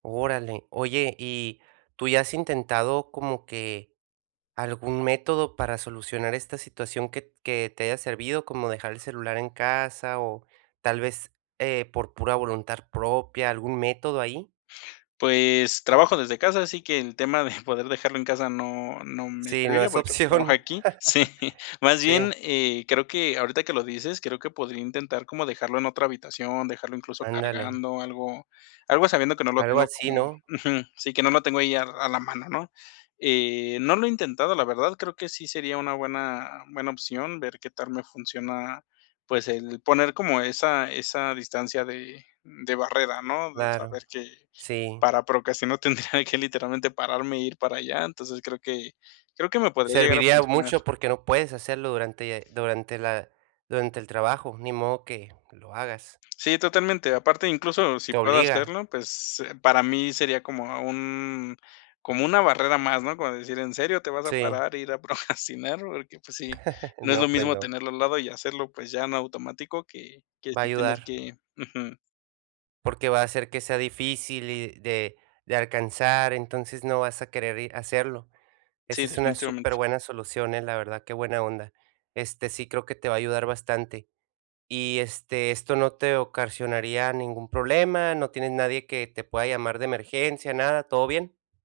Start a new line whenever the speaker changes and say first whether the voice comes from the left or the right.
right: Órale. Oye, ¿y tú ya has intentado como que algún método para solucionar esta situación que t que te haya servido, como dejar el celular en casa o tal vez, eh, por pura voluntad propia, algún método ahí?
left: Pues trabajo desde casa, así que el tema de poder dejarlo en casa no no me
right: Sí, no
left: serviría
right: es
left: porque pues trabajo
right: opción.
left: aquí. Sí, más
right: Sí.
left: bien, eh, creo que ahorita que lo dices, creo que podría intentar como dejarlo en otra habitación, dejarlo incluso
right: Ándale.
left: cargando algo algo sabiendo que no lo
right: Algo
left: tengo como
right: así, ¿no?
left: Ujú, sí, que no lo tengo ahí a a la mano, ¿no?, eh, no lo he intentado, la verdad, creo que sí sería una buena buena opción ver qué tal me funciona, pues el poner como esa esa distancia de de barrera, ¿no? De
right: Claro,
left: saber que
right: sí.
left: para procrastinar tendría que literalmente pararme e ir para allá. Entonces creo que creo que me podría llegar a
right: Serviría
left: funcionar.
right: mucho porque no puedes hacerlo durante durante la durante el trabajo, ni modo que lo hagas.
left: Sí, totalmente. Aparte, incluso si
right: Te
left: puedo
right: obliga.
left: hacerlo, pues para mí sería como a un como una barrera más, ¿no? Como decir: "¿En serio te vas a
right: Sí.
left: parar e ir a procrastinar?" Porque, pues sí, no es lo
right: No, pues
left: mismo
right: no.
left: tenerlo al lado y hacerlo, pues ya en automático, que que
right: Va a
left: sí tener
right: ayudar.
left: que Ujú.
right: Porque va a hacer que sea difícil y de de alcanzar, entonces no vas a querer ir a hacerlo. Esa
left: Sí,
right: es una
left: definitivamente.
right: superbuena solución, eh, la verdad, qué buena onda, este, sí creo que te va a ayudar bastante. Y, este, ¿esto no te ocasionaría ningún problema?, ¿no tienes nadie que te pueda llamar de emergencia, nada, todo bien?